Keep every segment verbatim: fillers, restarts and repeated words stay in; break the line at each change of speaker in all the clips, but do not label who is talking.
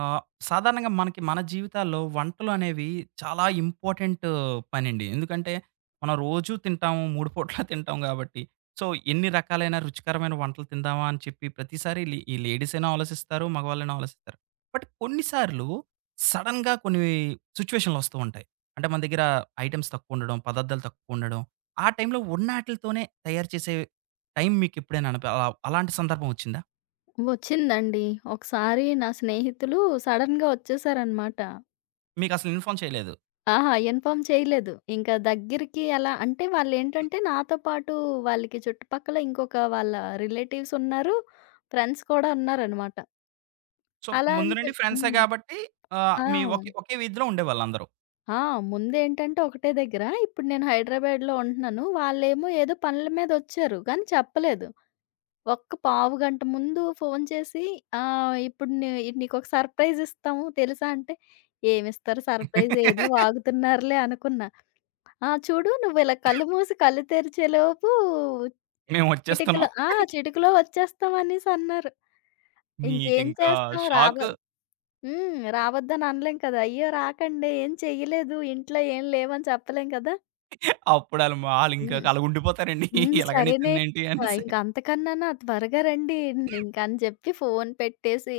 ఆహ్, సాధారణంగా మనకి మన జీవితాల్లో వంటలు అనేవి చాలా ఇంపార్టెంట్ పనండి. ఎందుకంటే, మనం రోజూ తింటాము. మూడు పూటలా తింటాం గాబట్టి. సో, ఎన్ని రకాలైన రుచికరమైన వంటలు తిందామా అని చెప్పి ప్రతిసారి లే ఈ లేడీస్ అయినా ఆలోచిస్తారు. మగవాళ్ళైనా ఆలోచిస్తారు. బట్ కొన్నిసార్లు సడెన్‌గా కొన్ని సిట్యుయేషన్‌లొస్తూ ఉంటాయి. అంటే మన దగ్గర ఐటెమ్స్ తక్కువుండడం, పదార్థాలు తక్కువుండడం. ఆ టైంలో ఉన్నాటిలితోనే తయారు చేసే టైం మీకెప్పుడైనా అనిపి అలా అలాంటి సందర్భం ఒచ్చిందా?
వచ్చిందండి. ఒకసారి నా స్నేహితులు సడెన్‌గా వచ్చేసారనమాట.
మీకసలు ఇన్ఫార్మ్ చేయలేదు.
అహా! ఇన్ఫార్మ్ చేయలేదు. ఇంకా దగ్గరికి అలా అంటే వాళ్ళేంటంటే నాతో పాటు వాళ్ళకి చుట్టుపక్కల ఇంకొక వాళ్ళ రిలేటివ్స్ ఉన్నారు. ఫ్రెండ్స్ కూడా ఉన్నారనమాట.
సో,
అలా
ముందు
అని
నుండి
చెప్
ఫ్రెండ్సే
హ్మ్.
గాబట్టి ఆహ్,
ఆ!
మీ ఒకే ఒకే వీధిలో ఉండేవాళ్ళందరూ.
ఆ! ముందేంటంటే ఒకటే దగ్గర. ఇప్పుడు నేను హైదరాబాద్‌లో ఉంటున్నాను. వాళ్ళేమో ఏదో పనుల మీద వచ్చారు. కానీ చెప్పలేదు. ఒక్క పావు గంట ముందు ఫోను చేసి ఆహ్, ఇప్పుడు నీ నీకొక సర్ప్రైజ్ ఇస్తాము తెలుసా? అంటే, ఏమిస్తారు సర్ప్రైజ్ ఏదో వాగుతున్నారులే అనుకున్నా. ఆ! చూడు నువ్వు ఇలా కళ్ళు మూసి కళ్ళు తెరిచేలోపు
మేమొచ్చేస్తున్నాం.
చిటికలో ఆ! చిటికలో వచ్చేస్తాం అనేసన్నారు. ఇంకేం
మీకింకా
చేస్తాం రావ
షాకు.
హ్మ్. రావద్దని అనలేం కదా! అయ్యో! రాకండి ఏం చెయ్యలేదు ఇంట్లో ఏం లేవని చెప్పలేం కదా!
అప్పుడాళ్ళు మా ఆళ్ళింకా
హ్మ్.
అలాగుండిపోతారండి.
హ్మ్. సరేనే.
ఇలాగనేసిందేంటి
ఇంక
అనేసి
ఇంక అంతకన్నానా త్వరగా రండి ఇంకని చెప్పి ఫోను పెట్టేసి,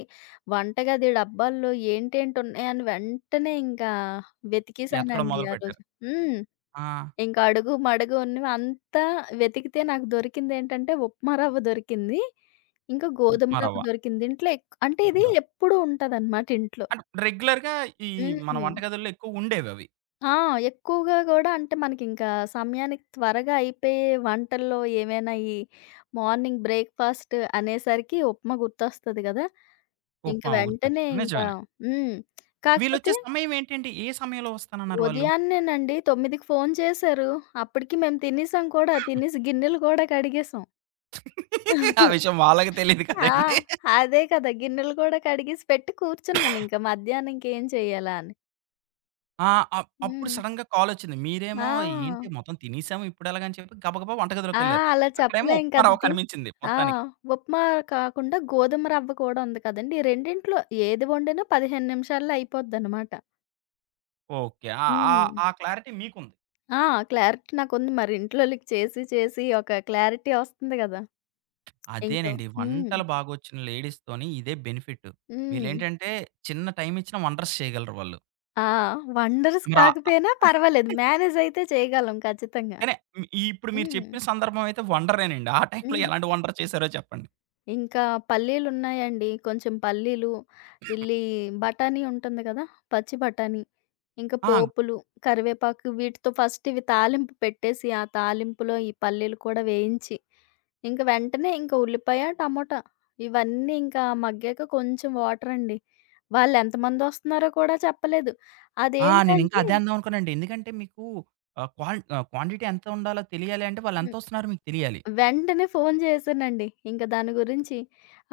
వంటగది డబ్బాల్లో ఏంటేంటి ఉన్నాయని వెంటనే ఇంకా
ఎతకడం
వెతికేసానండి ఆ
మొదలుపెట్టారు.
రోజు. హ్మ్.
ఆ!
ఇంక అడుగు మడుగు ఉన్నవి అంతా వెతికితే నాకు దొరికిందేంటంటే ఉప్మా రవ్వ దొరికింది. ఇంకా గోధుమ
ఉప్మా రవ్వ.
రవ్వ దొరికింది. ఇంట్లో ఎక్ అంటే ఇది
ఉప్మా రవ్వ.
ఎప్పుడూ ఉంటదనమాట ఇంట్లో.
అంటే రెగ్యులర్‌గా ఈ మన
హ్మ్.
వంటగదుల్లో ఎక్కువుండేవవి.
ఆ! ఎక్కువగా గూడా అంటే మనకింకా సమయానికి త్వరగా అయిపోయే వంటల్లో ఏవైనా ఈ మార్నింగ్ బ్రేక్‌ఫాస్ట్ అనేసరికి ఉప్మా గుర్తొస్తది గదా! ఇంక
ఉప్మా
వెంటనే
గుర్తొచ్చింది.
ఇంకా
నిజమేనే.
హ్మ్.
వీళ్ళొచ్చే
కాకపోతే
సమయం ఏంటండి? ఏ సమయంలో వస్తానన్నారు వాళ్ళు?
ఉదయాన్నేనండి తొమ్మిదికి ఫోను చేశారు. అప్పటికి మేము తినేసాం కూడా. తినేసి గిన్నెలు గూడా కడిగేసాం.
ఆ విషయం వాళ్ళకి తెలీదు
ఆ!
కదండీ.
అదే కదా! గిన్నెలు గూడా కడిగేసి పెట్టి కూర్చున్నానింక మధ్యాహ్నం ఇంకేం చేయాలా అని.
ఆ! అప్ అప్పుడు
హ్మ్.
సడెన్‌గా కాలొచ్చింది. మీరేమో
ఆ!
ఏంటి మొత్తం తినేసాము ఇప్పుడెలాగా అని చెప్పి గబగబా
ఆ!
వంటగదిలోకెళ్లారు.
అలా
అక్కడేమో
చెప్పలేం
ఉప్మా రవ్వ
కదిది.
కనిపించింది
ఆ!
మొత్తానికి.
ఉప్మా కాకుండా గోధుమ రవ్వ కూడా ఉంది కదండీ! ఈ రెండిట్లో ఏది వండినా పదిహేను నిమిషాల్లో అయిపోద్దనమాట.
ఓకే. ఆ ఆ
హ్మ్.
ఆ క్లారిటీ మీకుంది.
ఆ! క్లారిటీ నాకుంది. మరి ఇంట్లోళ్ళకి చేసి చేసి ఒక క్లారిటీ వస్తుంది గదా! ఇంకా
అదేనండి.
హ్మ్.
వంటలు బాగొచ్చిన లేడీస్‌తోని ఇదే బెనిఫిట్.
హ్మ్.
వీళ్ళేంటంటే చిన్న టైమ్ ఇచ్చినా వండర్స్ చేయగలరు వాళ్ళు.
ఆ! వండర్స్
రా
కాకపోయినా పర్వాలేదు. మేనేజ్ అయితే చేయగలం ఖచ్చితంగా.
కానీ ఈ ఇప్పుడు మీరు
హ్మ్.
చెప్పిన సందర్భం అయితే వండరేనండి. ఆ టైమ్‌లో
హ్మ్.
ఎలాంటి వండర్ చేశారో చెప్పండి?
ఇంకా పల్లీలున్నాయండి. కొంచెం పల్లీలు, ఇల్లీ బఠానీ ఉంటుంది కదా! పచ్చి బఠానీ. ఇంకా
ఆ!
పోపులు, కరివేపాకు వీటితో ఫస్ట్ ఇవి తాలింపు పెట్టేసి, ఆ తాలింపులో ఈ పల్లీలు కూడా వేయించి, ఇంక వెంటనే ఇంక ఉల్లిపాయ, టమోటా ఇవన్నీ ఇంకా మగ్గాక కొంచెం వాటరండి. వాళ్ళెంతమందొస్తున్నారో కూడా చెప్పలేదు.
ఆ! నేనింకా
అదేంటంటే
అదే అందాం అనుకున్నానండి. ఎందుకంటే మీకు ఆహ్, క్వాం క్వాంటిటీ ఎంత ఉండాలో తెలియాలి అంటే వాళ్ళెంతొస్తున్నారో మీకు తెలియాలి.
వెంటనే ఫోను జేశానండి. ఇంక దాని గురించి.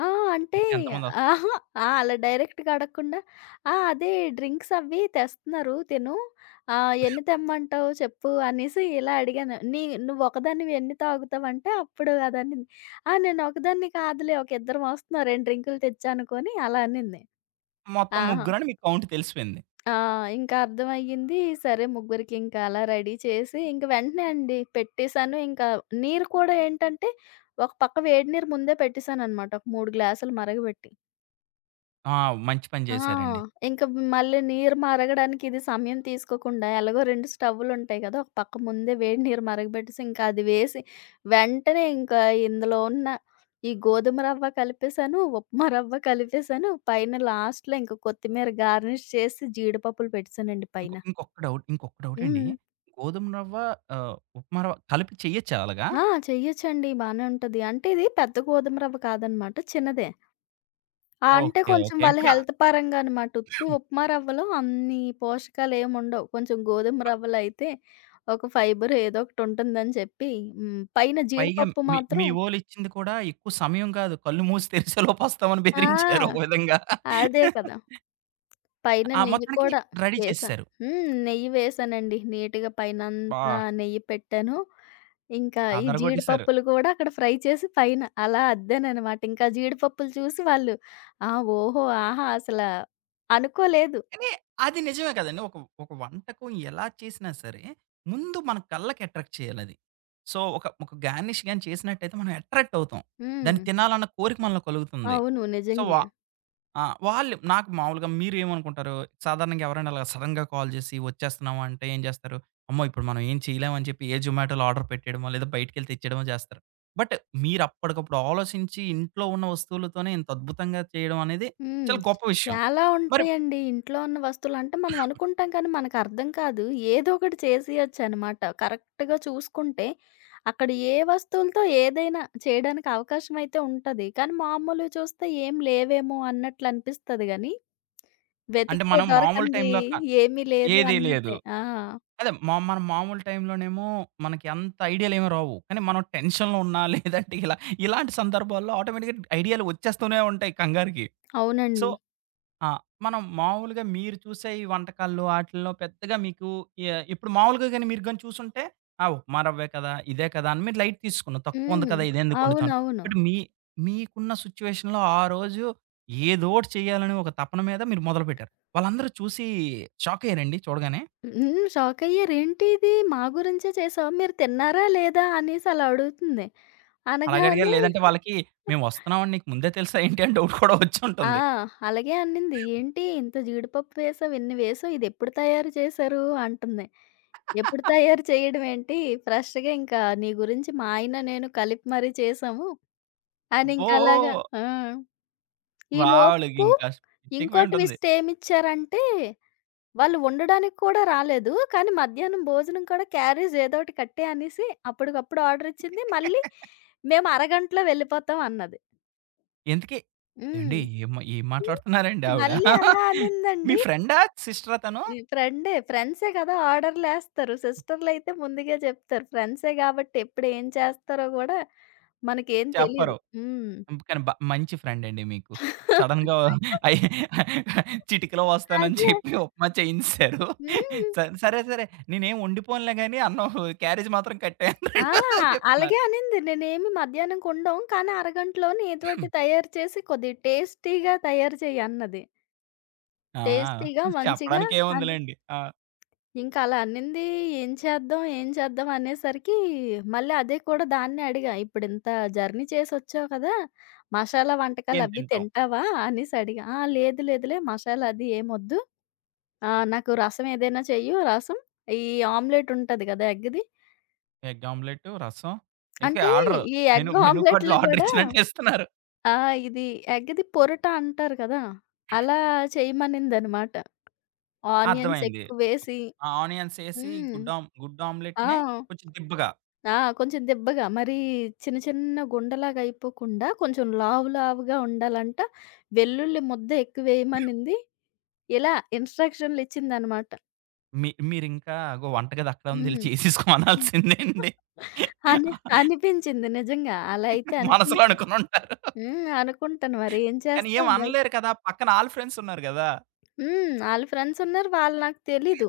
ఆ! అంటే
ఇంతకి ఎంతమందొస్
అహా! ఆ! అలా డైరెక్ట్‌గా అడగకుండా, "ఆ! అదే డ్రింక్స్ అవి తెస్తున్నారు తిను. ఆహ్, ఎన్ని తెమ్మంటావు చెప్పు" అనేసి ఇలా అడిగాను. "నీ నువ్వొకదానివి ఎన్ని తాగుతావంటే" అప్పుడు అదనింది. "ఆ! నేనొకదాన్ని కాదులే ఒక ఇద్దరం వస్తున్నాం రెండు డ్రింకులు తెచ్చా" అనుకోని అలా అనింది.
మొత్తం
ఆహా!
ముగ్గురని మీకు కౌంట్ తెలిసిపోయింది.
ఆ! ఇంకా అర్థమయ్యింది. సరే ముగ్గురికి ఇంకా అలా రెడీ చేసి, ఇంక వెంటనే అండి పెట్టేసాను. ఇంకా నీరు కూడా ఏంటంటే, ఒక పక్క వేడి నీరు ముందే పెట్టేసాననమాట. ఒక మూడు గ్లాసులు మరగబెట్టి.
ఆ! మంచి పని
ఆ!
చేశారండి.
ఇంక మళ్ళీ నీరు మరగడానికి ఇది సమయం తీసుకోకుండా, ఎలాగో రెండు స్టవ్‌లుంటాయి కదా! ఒక పక్క ముందే వేడి నీరు మరగబెట్టేసి, ఇంకా అది వేసి, వెంటనే ఇంకా ఇందులో ఉన్న ఈ గోధుమ రవ్వ కలిపేసాను, ఉప్మా రవ్వ కలిపేసాను. పైన లాస్ట్‌లో ఇంక కొత్తిమీర గార్నిష్ చేసి జీడిపప్పులు పెట్టేసానండి
ఇంకొ
పైన.
ఇంకొక డౌట్ ఇంకొక డౌటండి.
హ్మ్.
గోధుమ రవ్వ ఆహ్, ఉప్మా రవ్వ కలిపి చెయ్యొచ్చా అలాగా?
ఆ! చెయ్యొచ్చండి. బానే ఉంటది. అంటే ఇది పెద్ద గోధుమ రవ్వ కాదనమాట. చిన్నదే. ఆ! అంటే
ఓకే.
కొంచెం
ఓకే.
వాళ్ళ
ఇప్పుడు
హెల్త్ పరంగా అనమాట. ఉత్తి ఉప్మా రవ్వలో అన్ని పోషకాలేముండవు. కొంచెం గోధుమ రవ్వలో అయితే ఒక ఫైబర్ ఏదో ఒకటుంటుందని చెప్పి హ్మ్. పైన
పైగా
జీడిపప్పు
మీ
మాత్రం
మీ వోలిచ్చింది కూడా ఎక్కువ సమయం కాదు. కళ్ళు మూసి తెరిసేలోపు వస్తామని బెదిరించారు ఒక
ఆ!
విధంగా.
అదే కదా! పైన
ఆ!
నెయ్యి
మొత్తానికి
కూడా
రెడీ
వేసా.
చేసేసారు.
హ్మ్. నెయ్యి వేసానండి. నీట్‌గా
బా
పైనంతా నెయ్యి పెట్టాను. ఇంకా ఈ
అదరగొట్టేసారు.
జీడిపప్పులు కూడా అక్కడ ఫ్రై చేసి పైన అలా అద్దాననమాట. ఇంకా జీడిపప్పులు చూసి వాళ్ళు ఆ! ఓహో! ఆహా! అసల అనుకోలేదు.
కానీ అది నిజమే కదండీ. ఒక ఒక వంటకం ఎలా చేసినా సరే, ముందు మన కళ్ళకి అట్రాక్ట్ చేయాలది. సో, ఒక ఒక గార్నిష్ గాని చేసినట్టయితే మనం అట్రాక్ట్ అవుతాం. దాన్ని
హ్మ్.
తినాలన్న కోరిక మనలో కలుగుతుంది.
అవును.
సో,
నిజంగే.
వా ఆ! వాళ్ళు నాకు మామూలుగా మీరేమనుకుంటారు? సాధారణంగా ఎవరైనా అలా సడెన్‌గా కాల్ చేసి వచ్చేస్తున్నాము అంటే ఏం చేస్తారు? అమ్మో! ఇప్పుడు మనం ఏం చేయలేం అని చెప్పి ఏ జొమాటోలో ఆర్డర్ పెట్టేయడమో, లేదా బయటికెళ్ళి తెచ్చేయడమో చేస్తారు. బట్ మీరు అప్పటికప్పుడు ఆలోచించి ఇంట్లో ఉన్న వస్తువులతోనే ఇంత అద్భుతంగా చేయడం అనేది
హ్మ్.
చాలా గొప్ప విషయం.
చాలా
మరి
ఉంటాయండి. ఇంట్లో ఉన్న వస్తువులు అంటే మనం అనుకుంటాం కానీ మనకర్థం కాదు. ఏదో ఒకటి చేసేయొచ్చనమాట. కరెక్ట్‌గా చూసుకుంటే అక్కడ ఏ వస్తువులతో ఏదైనా చేయడానికి అవకాశం అయితే ఉంటది. కానీ మామూలువి చూస్తే ఏం లేవేమో అన్నట్లు అనిపిస్తది గానీ,
అంటే
వెతికితే
మనం మామూలు
దొరకంది
టైంలో క
ఏమీ లేదు
ఏదీ లేదు.
అన్నట్టే. ఆ!
అదే మా మనం మామూలు టైంలోనేమో మనకి అంత ఐడియాలేమి రావు. కానీ మనం టెన్షన్‌లో ఉన్నా లేదంటే ఇలా ఇలాంటి సందర్భాల్లో ఆటోమేటిక్‌గా ఐడియాలు వచ్చేస్తూనే ఉంటాయి కంగారుకి. సో
అవునండి.
ఆ! మనం మామూలుగా మీరు చూసే ఈ వంటకాల్లో ఆటిల్లో పెద్దగా మీకు ఎ ఇప్పుడు మామూలుగా గాని మీరు గాని చూసుంటే, ఆ! ఉప్మా రవ్వే కదా! ఇదే కదా! అని మీరు లైట్ తీసుకున్నారు. తక్కువ ఉంది
హ్మ్.
కదా! ఇదెందుకు వండుతాం.
అవునవును.
బట్ మీ మీకున్న సిట్యుయేషన్‌లో ఆ రోజు ఏదోటి చేయాలని ఒక తపన మీద మీరు మొదలుపెట్టారు. వాళ్ళందరూ చూసి షాక్ అయ్యారండి చూడగానే?
హ్మ్. షాకయ్యారు. "ఏంటిది మా గురించే చేసావా? మీరు తిన్నారా లేదా?" అనేసి అలా అడుగుతుంది.
అలాగ అడిగారా?
అనగానే
లేదంటే వాళ్ళకి మేము వస్తున్నామని నీకు ముందే తెలుసా ఏంటి అని డౌట్ కూడా
ఆ!
వచ్చుంటుంది.
అలాగే అన్నింది. "ఏంటి ఇంత జీడిపప్పు వేసావు, ఇన్ని వేసావు, ఇదెప్పుడు తయారు చేశారు?" అంటుంది. "ఎప్పుడు తయారు చేయడం ఏంటి? ఫ్రెష్‌గా ఇంకా నీ గురించి మా ఆయన, నేను కలిపి మరీ చేసాము" అని
అబ్బో!
ఇంకలాగా ఆ! ఈలోపు
వాళ్ళకింకా
ఇంకో
పిచ్చెక్కిపోయి ఉంటుంది.
ట్విస్ట్ ఏమిచ్చారంటే వాళ్ళు ఉండడానికి కూడా రాలేదు. కానీ మధ్యాహ్నం భోజనం కూడా క్యారేజ్ ఏదో ఒకటి కట్టేయి అనేసి అప్పటికప్పుడు ఆర్డర్ ఇచ్చింది. మళ్ళీ మేము అరగంటలో వెళ్ళిపోతాం అన్నది.
ఇంతకీ ఏవండీ
హ్మ్.
ఏం మా ఏం
హ్మ్.
మాట్లాడుతున్నారండి ఆవిడ?
మళ్ళీ అలా
మీ
అనిందండి.
ఫ్రెండా? సిస్టరా తను?
ఈ ఫ్రెండే ఫ్రెండ్సే కదా! ఆర్డర్‌లేస్తారు. సిస్టర్‌లయితే ముందుగే చెప్తారు. ఫ్రెండ్సే కాబట్టి ఎప్పుడు ఏం చేస్తారో గూడా మనకేం తెలీదు.
చెప్పరు.
హ్మ్.
కానీ బ మంచి ఫ్రెండండి మీకు. సడెన్‌గా అయి చిటికలో వస్తానని
అదే.
చెప్పి ఉప్మా చేయించేసారు.
హ్మ్.
స సరే, సరే నేనేం వండిపోనులే గాని అన్నం క్యారేజ్ మాత్రం కట్టేయండి
ఆ!
అని చెప్తున్నారు.
అలాగే అనింది. నేనేమి మధ్యాహ్నంకి వండం. కానీ అరగంటలోనే ఏదో ఒకటి తయారు చేసి కొద్దిగా టేస్టీగా తయారు చెయ్యి అన్నది.
ఆ!
టేస్టీగా మంచిగా
చెప్పడానికి
అని.
ఏముందిలెండి. ఆ!
ఇంక అలా అన్నింది. ఏం చేద్దాం? ఏం చేద్దాం? అనేసరికి మళ్ళీ అదే కూడా దాన్నే అడిగా. ఇప్పుడింత జర్నీ చేసొచ్చావు కదా! మసాలా వంటకాలు
ఏం
అవి
తింటాం?
తింటావా? అనేసి అడిగా. ఆ! లేదు లేదులే మసాలా అది ఏమొద్దు. ఆహ్, నాకు రసం ఏదైనా చెయ్యు. రసం, ఈ ఆమ్లెట్ ఉంటది కదా ఎగ్‌ది.
ఎగ్ ఆమ్లెట్, రసం ఇక
అంటే
ఆర్డర్
ఈ
మెను
ఎగ్
మెను కార్డ్‌లో
ఆమ్లెట్‌లు
ఆర్డర్
గూడా
ఇచ్చినట్టు ఇస్తున్నారు.
ఆ! ఇది ఎగ్‌ది పొరట అంటారు కదా! అలా చేయమనిందనమాట. ఆనియన్స్
అర్థమైంది.
ఎక్కువేసి
ఆ! ఆనియన్స్ ఏసి
హ్మ్.
గుడ్ ఆమ్ గుడ్
ఆ!
ఆమ్లెట్‌నే కొంచెం దిబ్బగా.
ఆ! కొంచెం దిబ్బగా మరీ చిన్న చిన్న గుండలాగా అయిపోకుండా కొంచెం లావు లావుగా ఉండాలంట. వెల్లుల్లి ముద్ద ఎక్కువేయమనింది. ఇలా ఇన్‌స్ట్రక్షన్‌లిచ్చిందనమాట.
మీ మీరింకా అగో వంటగది అక్కడ ఉందెళ్లి
హ్మ్.
చేసేసుకో
హ్మ్.
అనాల్సిందే అండి.
అని అనిపించింది నిజంగా. అలా అయితే
మనసులో
అనిపించింది.
అనుకునుంటారు.
హ్మ్. అనుకుంటాను మరి ఏం
కానీ ఏం
చేస్తాం. బయ్
అనలేరు కదా! పక్కన ఆళ్ళ ఫ్రెండ్స్ ఉన్నారు గదా!
హ్మ్. ఆళ్ళ ఫ్రెండ్స్ ఉన్నారు. వాళ్ళు నాకు తెలీదు.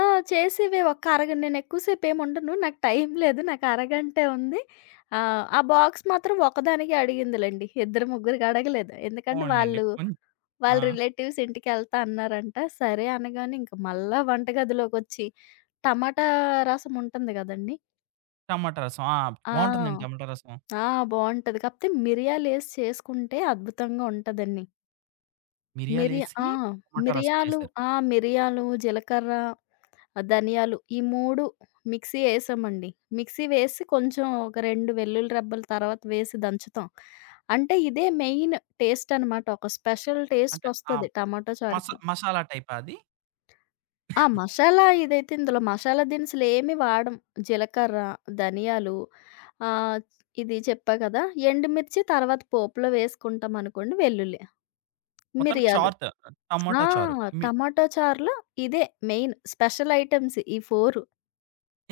ఆ! చేసేవే ఒక్క అరగంట నేను ఎక్కువసేపేమి ఉండను. నాకు టైం లేదు. నాకు అరగంటే ఉంది. ఆహ్, ఆ బాక్స్ మాత్రం ఒకదానికే అడిగిందిలెండి. ఇద్దరు ముగ్గురికి అడగలేదు. ఎందుకంటే
పోనీలెండి.
వాళ్ళు
కొం ఆ!
వాళ్ళ రిలేటివ్స్ ఇంటికెళ్తా అన్నారంట. సరే అనగానే ఇంక మళ్ళా వంటగదిలోకొచ్చి టమాటా రసం ఉంటుంది గదండీ!
టమాటా రసం. ఆ! బావుంటుందండి
ఆ!
టమాటా రసం.
ఆ! బావుంటది. కాపోతే మిరియాలేసి చేసుకుంటే అద్భుతంగా ఉంటదండి. మిరియా
మిరియాలేసి
ఆ!
టమాటా రసం
మిరియాలు
చేశారు.
ఆ! మిరియాలు, జీలకర్ర ఆ! ధనియాలు ఈ మూడు మిక్సీ యేసామండి. మిక్సీ వేసి కొంచెం ఒక రెండు వెల్లుల్లి రెబ్బలు తర్వాత వేసి దంచుతాం. అంటే ఇదే మెయిన్ టేస్ట్ అనమాట. ఒక స్పెషల్ టేస్ట్
అంటే ఆ
ఒస్తది టమాటో
మసా
చారుకి.
మసాలా టైపా అది?
ఆ! మసాలా ఇదైతే ఇందులో మసాలా దినుసులు ఏమి వాడం. జీలకర్ర, ధనియాలు ఆహ్, ఇది చెప్పా కదా! ఎండుమిర్చి తర్వాత పోపులో వేసుకుంటాం అనుకోండి వెల్లుల్లి.
మొత్తానికి
మిరియాలు.
చారు త
ఆ!
టమాటా చారు. మి
టమాటో చారులో ఇదే మెయిన్ స్పెషల్ ఐటెమ్స్ ఈ నాలుగు.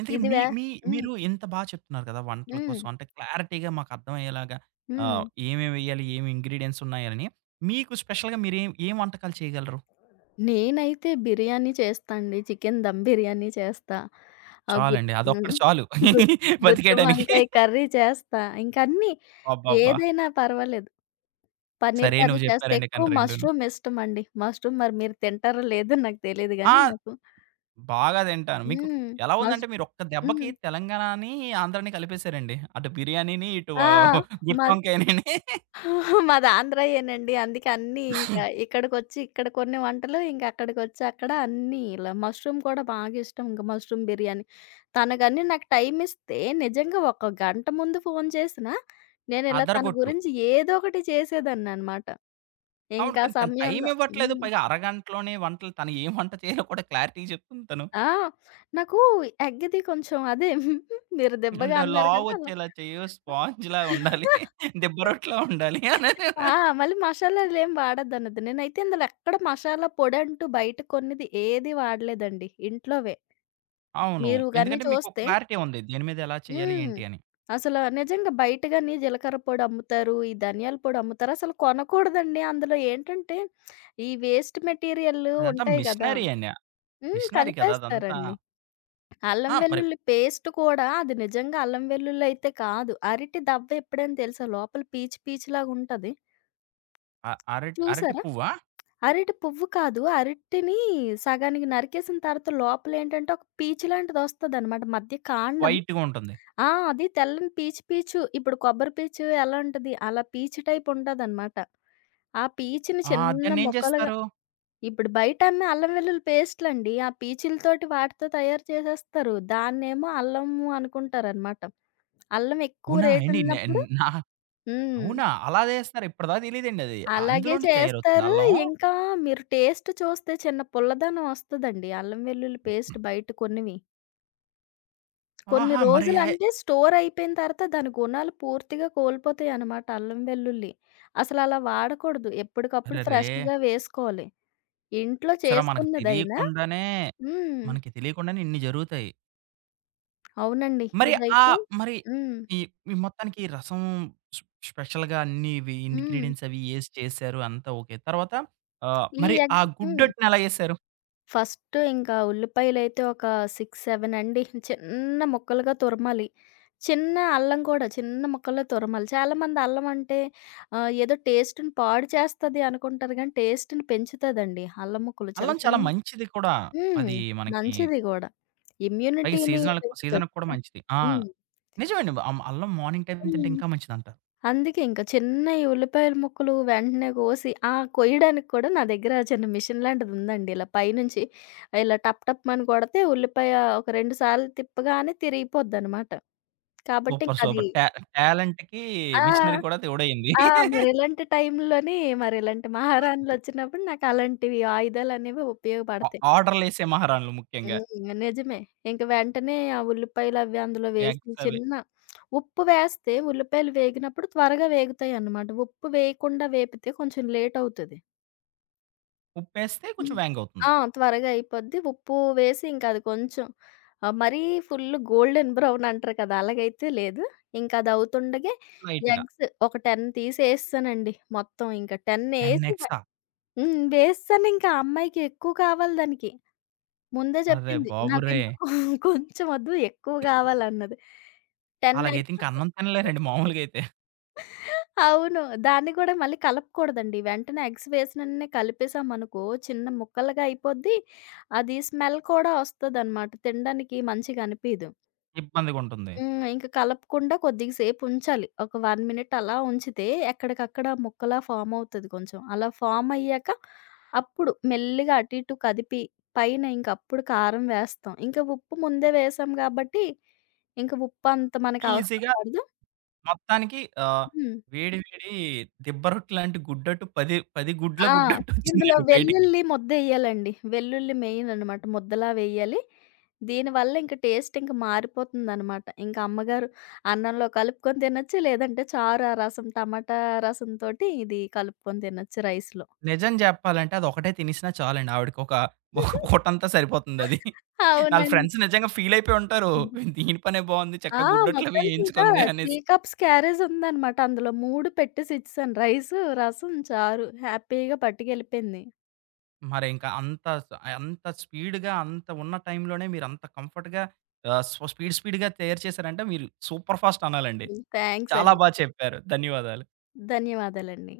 ఇంతకీ
ఇది
మీ
వే
మీ
హ్మ్.
మీరు ఇంత బా చెప్తున్నారు కదా! వంటల
హ్మ్.
కోసం అంటే క్లారిటీగా మాకు అర్థమయ్యేలాగా
హ్మ్.
ఆహ్, ఏమేమి వేయాలి? ఏమి ఇంగ్రీడియెంట్స్ ఉన్నాయని. మీకు స్పెషల్‌గా మీరేం ఏం ఏం వంటకాలు చేయగలరు?
నేనైతే బిర్యానీ చేస్తా అండి. చికెన్ దమ్ బిర్యానీ చేస్తా. ఆ గుత్
చాలండి. అదొక్కటి
హ్మ్.
చాలు
గుత్ గుత్తి
బతికేయడానికి.
వంకాయ కర్రీ చేస్తా. ఇంకన్నీ
అబ్బబ్బా!
ఏదైనా పర్వాలేదు. పన్నీర్
సరే
కర్రీ
నువ్వు
చేస్తే
చెప్పారండి
ఎక్కువ
కానీ రెండూను.
మష్రూమ్ ఇష్టమండి. మష్రూమ్ మరి మీరు తింటారో లేదో నాకు తెలీదు గానీ
ఆ!
నాకు
బాగా తింటాను. మీకు
హ్మ్.
ఎలా
మష్
ఉందంటే మీరు ఒక్క దెబ్బకి
హ్మ్.
తెలంగాణని, ఆంధ్రాని కలిపేసారండి. అటు బిర్యానీని, ఇటు
ఆ!
ఆహ్,
మ
గుత్తొంకాయనిని
మాది ఆంధ్రాయేనండి. అందుకే అన్నీ ఇంకా ఇక్కడికొచ్చి ఇక్కడ కొన్ని వంటలు, ఇంక అక్కడికొచ్చి అక్కడ అన్నీ ఇలా. మష్రూమ్ కూడా బాగా ఇష్టం ఇంక మష్రూమ్ బిర్యానీ. తను గాని నాకు టైమిస్తే నిజంగా ఒక గంట ముందు ఫోను చేసినా, నేనిలా తన
అదరగొట్టు.
గురించి ఏదో ఒకటి చేసేదాన్ననమాట.
అవును.
ఇంకా
కానీ
ఆ
తను
సమయంలో
టైమివ్వట్లేదు.
హ్మ్.
పైగా అరగంటలోనే వంటలు తను ఏం వంట చేయాలో కూడా క్లారిటీగా చెప్తుంది తను.
ఆ! నాకు ఎగ్గది కొంచెం అదే మీరు దెబ్బగా
"ల
అన్నారు కదా! అలా.
లావొచ్చేలా చెయ్యు, స్పాంజ్‌లా ఉండాలి, దిబ్బ రొట్టెలా ఉండాలి" అనని
ఆ! మళ్ళీ మషాలాలేం వాడొద్దన్నది. నేనైతే ఇందులో ఎక్కడ మషాలా పొడంటూ బయట కొన్నది ఏది వాడలేదండి. ఇంట్లోవే.
అవును.
మీరు గాని
ఎందుకంటే మీకు
చూస్తే
క్లారిటీ ఉంది. దేని మీద ఎలా చేయాలి,
హ్మ్.
ఏంటి అని.
అసలు నిజంగా బయట గాని జీలకర్ర పొడి అమ్ముతారు. ఈ ధనియాల పొడి అమ్ముతారు. అసలు కొనకూడదండి. అందులో ఏంటంటే ఈ వేస్ట్ మెటీరియల్
అదంతా
ఉంటాయి గదా!
మిషనరీ అండి.
హ్మ్.
మిషనరీ కదా! అదంతా.
కలిపేస్తారండి.
ఆ!
అల్లం
మరి
వెల్లుల్లి పేస్ట్ కూడా అది నిజంగా అల్లం వెల్లుల్లి అయితే కాదు. అరటి దవ్వ ఎప్పుడైనా తెలుసా? లోపల పీచు పీచులాగా ఉంటది.
అ అరటి అరటి
చూసారా?
పువ్వా?
అరటి పువ్వు కాదు. అరటిని సగానికి నరికేసిన తర్వాత లోపలేంటంటే ఒక పీచు లాంటిదొస్తదనమాట. మధ్య కాండం
వైట్‌గా ఉంటుంది.
ఆ! అది తెల్లని పీచు పీచు ఇప్పుడు కొబ్బరి పీచు ఎలా ఉంటది? అలా పీచు టైప్ ఉంటదనమాట. ఆ పీచుని
ఆ!
చిన్న
దాన్నేం
ముక్కలుగా
చేస్తారు?
ఇప్పుడు బయట అమ్మే అల్లం వెల్లుల్లి పేస్టులండి. ఆ పీచులతోటి వాటితో తయారు చేసేస్తారు. దాన్నేమో అల్లము అనుకుంటారనమాట. అల్లం ఎక్కువ
అవునా అండి? నే
రేటున్నప్పుడు
నా
హ్మ్.
అవునా? అలాగ ఏస్తారా? ఇప్పటిదాకా తెలీదండి అది.
అలాగే
అందులోనే తయారవుతుందా
చేస్తారు.
అల్లం?
ఇంకా మీరు టేస్ట్ చూస్తే చిన్న పుల్లదనం వస్తదండి. అల్లం వెల్లుల్లి పేస్ట్ బయట కొన్నివి. కొన్ని
ఆహా! మరి అయ్
రోజులంటే స్టోర్ అయిపోయిన తర్వాత దాని గుణాలు పూర్తిగా కోల్పోతాయన్నమాట అల్లం వెల్లుల్లి. అసలలా వాడకూడదు. ఎప్పటికప్పుడు
అరెరే!
ఫ్రెష్‌గా వేసుకోవాలి. ఇంట్లో
చూసారా మనకు
చేసుకున్నదైనా
తెలియకుండానే
హ్మ్.
మనకి తెలియకుండానే ఇన్ని జరుగుతాయి.
అవునండి.
మరి ఆ
ఇదైతే
మరి
హ్మ్.
ఈ ఈ మొత్తానికి ఈ రసం స్ స్పెషల్‌గా అన్ని ఇవి
హ్మ్.
ఇంగ్రీడియెంట్స్ అవి ఏసి చేశారు అంతా ఓకే. తర్వాత ఆహ్,
ఈ
మరి
ఎగ్
ఆ
హ్మ్.
గుడ్డట్నెలా ఏశారు?
ఫస్ట్ ఇంకా ఉల్లిపాయలైతే ఒక ఆరు, ఏడు అండి. చిన్న ముక్కలుగా తురమాలి. చిన్న అల్లం కూడా చిన్న ముక్కల్లో తురమాలి. చాలామంది అల్లం అంటే ఆహ్, ఏదో టేస్ట్‌ని పాడు చేస్తది అనుకుంటారు గానీ, టేస్ట్‌ని పెంచుతదండి అల్లం ముక్కలు. చాలా
అల్లం చాలా
చిన్న
మంచిది కూడా.
హ్మ్.
అది మనకి
మంచిది గూడా.
పైగా
ఇమ్యూనిటీని
సీజనల్
పెంచుతది
సీజన్‌కి కూడా
కదా!
మంచిది. ఆ!
హ్మ్.
నిజమండి. అం అల్లం మార్నింగ్ టైమ్
హ్మ్.
తింటే ఇంకా మంచిదంటారు.
అందుకే ఇంకా చిన్నయి ఉల్లిపాయల ముక్కలు వెంటనే కోసి ఆ కొయ్యడానికి కూడా నా దగ్గర చిన్న మిషన్ లాంటిది ఉందండి. ఇలా పైనుంచి ఇలా టప్ టప్ మని కొడితే ఉల్లిపాయ ఒక రెండు సార్లు తిప్పగానే తిరిగిపోద్దనమాట. కాబట్టి
సూపర్.
ఇంకది
సూపర్. టా టాలెంట్‌కి
ఆ!
మిషనరీ కూడా తోడయింది.
ఆ! మరిలాంటి టైంలోనే మరిలాంటి మహారాణులొచ్చినప్పుడు నాకు అలాంటివి ఆయుధాలనేవి
ఆ
ఉపయోగపడతాయి.
ఆర్డర్‌లేసే మహారాణులు
హ్మ్.
ముఖ్యంగా.
నిజమే. ఇంక వెంటనే ఆ ఉల్లిపాయలవి అందులో
ఎగ్స్
వేసి
అవి.
చిన్న ఉప్పు వేస్తే ఉల్లిపాయలు వేగినప్పుడు త్వరగా వేగుతాయన్నమాట. ఉప్పు వేయకుండా వేపితే కొంచెం లేట్ అవుతది.
ఉప్పేస్తే కొంచెం
హ్మ్.
వ్యాంగవుతుంది.
ఆ! త్వరగా అయిపోద్ది. ఉప్పు వేసి ఇంక అది కొంచెం ఆహ్, మరీ ఫుల్ గోల్డెన్ బ్రౌన్ అంటారు కదా! అలాగైతే లేదు. ఇంకా అది అవుతుండగే
లైట్‌గా.
ఎగ్స్ ఒక పది తీసేసేసానండి మొత్తం. ఇంక పది
పది
ఏసి
ఎక్సా?
హ్మ్. వేసేసాను ఇంకా ఆ అమ్మాయికి ఎక్కువ కావాలి దానికి. ముందే
అరె
జెప్పింది.
బాబురేయ్!
నాకిందుకు కొంచెం ఒద్దు ఎక్కువ గావాలన్నది. పది
అలాగైతే
ఎగ్స్
ఇంక అన్నం తినలేరండి మామూలుగైతే.
అవును. దాన్ని గూడా మళ్ళీ కలపకూడదండి. వెంటనే ఎగ్స్ వేసినన్నే కలిపేసామనుకో చిన్న ముక్కలుగా అయిపోద్ది. అది స్మెల్ కూడా ఒస్తదనమాట. తినడానికి మంచిగనిపియదు.
ఇబ్బందిగుంటుంది.
హ్మ్. ఇంక కలపకుండా కొద్దిగ సేపుంచాలి. ఒక ఒక్క మినిట్ అలా ఉంచితే ఎక్కడికక్కడ ముక్కలా ఫార్మ్ అవుతది కొంచెం. అలా ఫార్మ్ అయ్యాక అప్పుడు మెల్లిగా అటు ఇటు కదిపి పైన ఇంక అప్పుడు కారం వేస్తాం. ఇంక ఉప్పు ముందే వేసాం గాబట్టి ఇంక ఉప్పు అంత మనకు అవసరం
ఈజీగా
పడదు.
మొత్తానికి ఆహ్,
హ్మ్.
వేడి వేడి దిబ్బరొట్టు లాంటి గుడ్డట్టు పది, పది గుడ్ల
ఆ! ఇందులో
గుడ్డట్టొచ్చిందండి బయటికి.
వెల్లుల్లి ముద్దేయాలండి. వెల్లుల్లి మెయిన్ అన్నమాట. ముద్దలా వేయాలి. దీనివల్ల ఇంక టేస్ట్ ఇంక మారిపోతుందన్నమాట. ఇంక అమ్మగారు అన్నంలో కలుపుకొని తినొచ్చు. లేదంటే చారు, ఆ రసం టమాటా రసంతోటి ఇది కలుపుకొని తినొచ్చు రైస్‌లో.
నిజం చెప్పాలంటే అదొకటే తినేసినా చాలండి ఆవిడకొక ఒక ఒక పూటంతా సరిపోతుందది. ఆళ్ళ
అవునండి.
ఫ్రెండ్స్ నిజంగా ఫీలయిపోయుంటారు.
హ్మ్.
దీని పనే బావుంది
ఆ!
చక్కగా గుడ్డట్లవి
మొత్తానికింకా
ఏయించుకుంది అనేసి.
మూడు కప్స్ క్యారేజ్ ఉందన్నమాట. అందులో మూడు పెట్టేసి ఇచ్చేసాను. రైసు, రసం, చారు హ్యాపీగా పట్టుకెళ్ళిపోయింది.
మరింక అంత స అంత స్పీడ్‌గా అంత ఉన్న టైంలోనే మీరంత కంఫర్ట్‌గా ఆహ్, స్వ స్పీడ్ స్పీడ్‌గా తయారు చేశారంటే మీరు సూపర్ ఫాస్ట్ అనాలండి.
హ్మ్. థాంక్స్
చాలా
అండి.
బా చెప్పారు. ధన్యవాదాలు.
ధన్యవాదాలండి.